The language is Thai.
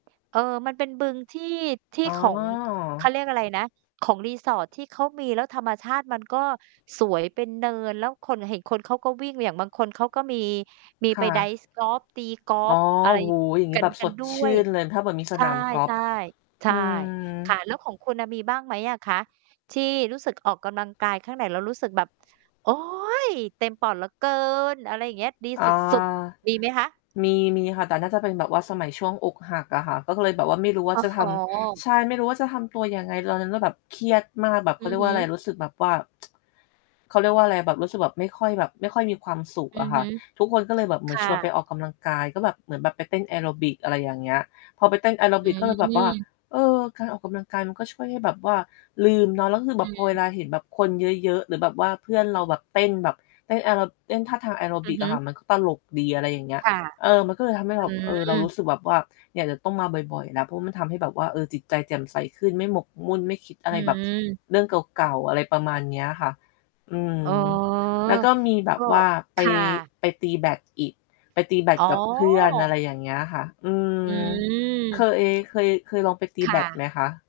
เอ่อ มันเป็นบึงที่ ทอี่๋ของ เขาอ เรียกอะไรนะ ของรีสอร์ทที่เขามี แล้วธรรมชาติมันก็สวยเป็นเนิน แล้วคน เห็นคนเขาก็วิ่ง อย่างบางคนเขาก็มี มีคไ่ปไดระ ์ฟกอล์ฟ ตีกออล๋์อ ฟอะโอไ้รโฮ อย่างนี้กัแบน บกสันดด้ชืว่ย นเลย ถ้าแบบมีสใช่ นามกอล์ใชฟ ่ ใชอื่ ม ค่ะ แล้วของคุณน่ะ มีบ้างไหมอะคะ ที่รู้สึกออกกำลังกายข้างในแล้วรู้สึกแบบ โอ๊ย! เต็มปอดเหลือเกิน อะไรอย่างเงี้ย ดีอสา ุด ๆ มีไหมคะ? มี มีค่ะ แต่น่าจะเป็นแบบว่าสมัยช่วงอกหักอะค่ะ ก็เลยแบบว่าไม่รู้ว่โาอ้จะโฮ! ทำ ใช่ ไม่รู้ว่าจะทำตัวยังไงตอนนั้น ก็แบบเครียดมากแบบ เอขืาเรอียกฮว่าึ อะไร รู้สึกแบบว่า เขาเรียกว่าอะไรอะ แบบรู้สึกแบบไม่ค่อยแบบ ไม่ค่อยมีความสุขอือะอคฮ่ะ ึ ทุกคนก็เลยแบบเหมืคอน่ชะ วนไปออกกำลังกาย ก็แบบ เหมือนแบบไปเต้นแอโรบิก อะไรอย่างเงี้ย พอไปเต้นแอโรอืบิก ก็เลยแบบว่า ม เอ๋อ การออกกำลังกายมันก็ช่วยให้แบบว่าลืมเนาะ แล้วคือแบอืบพอเวม ลาเห็นแบบคนเยอะ ๆ หรือแบบว่าเพื่อนเราแบบเต้นแบบเต้นแอโร เต้นท่าทางแอโรอบืิอกฮอึ ะค่ะ มันก็ตลกดี อะไรอย่างเงี้คย ่ะ เออ มันก็เลยทำให้อเืรา ม เออ เรารู้สึกแบบว่า เนี่ยเดี๋ยวต้องมาบ่อย ๆ แล้ว เพราะมันทำให้แบบว่า เออ จิตใจแจ่มใสขึ้นไม่หมกมุ่นไม่คิดออะไรแบบ ืม เรื่องเก่า ๆ อะไรประมาณเนี้ยอะค่ะ อืม อ๋อ แล้วก็มีแบก็ บว่าไคป ่ะ ไปตีแบดอีก ไปตีแบดอ๋อ กับเพื่อน อะไรอย่างเงี้ยค่ะ อืม อเคืม ย เคย เคยลองไปตีคแบ่ดไะ หมคะ?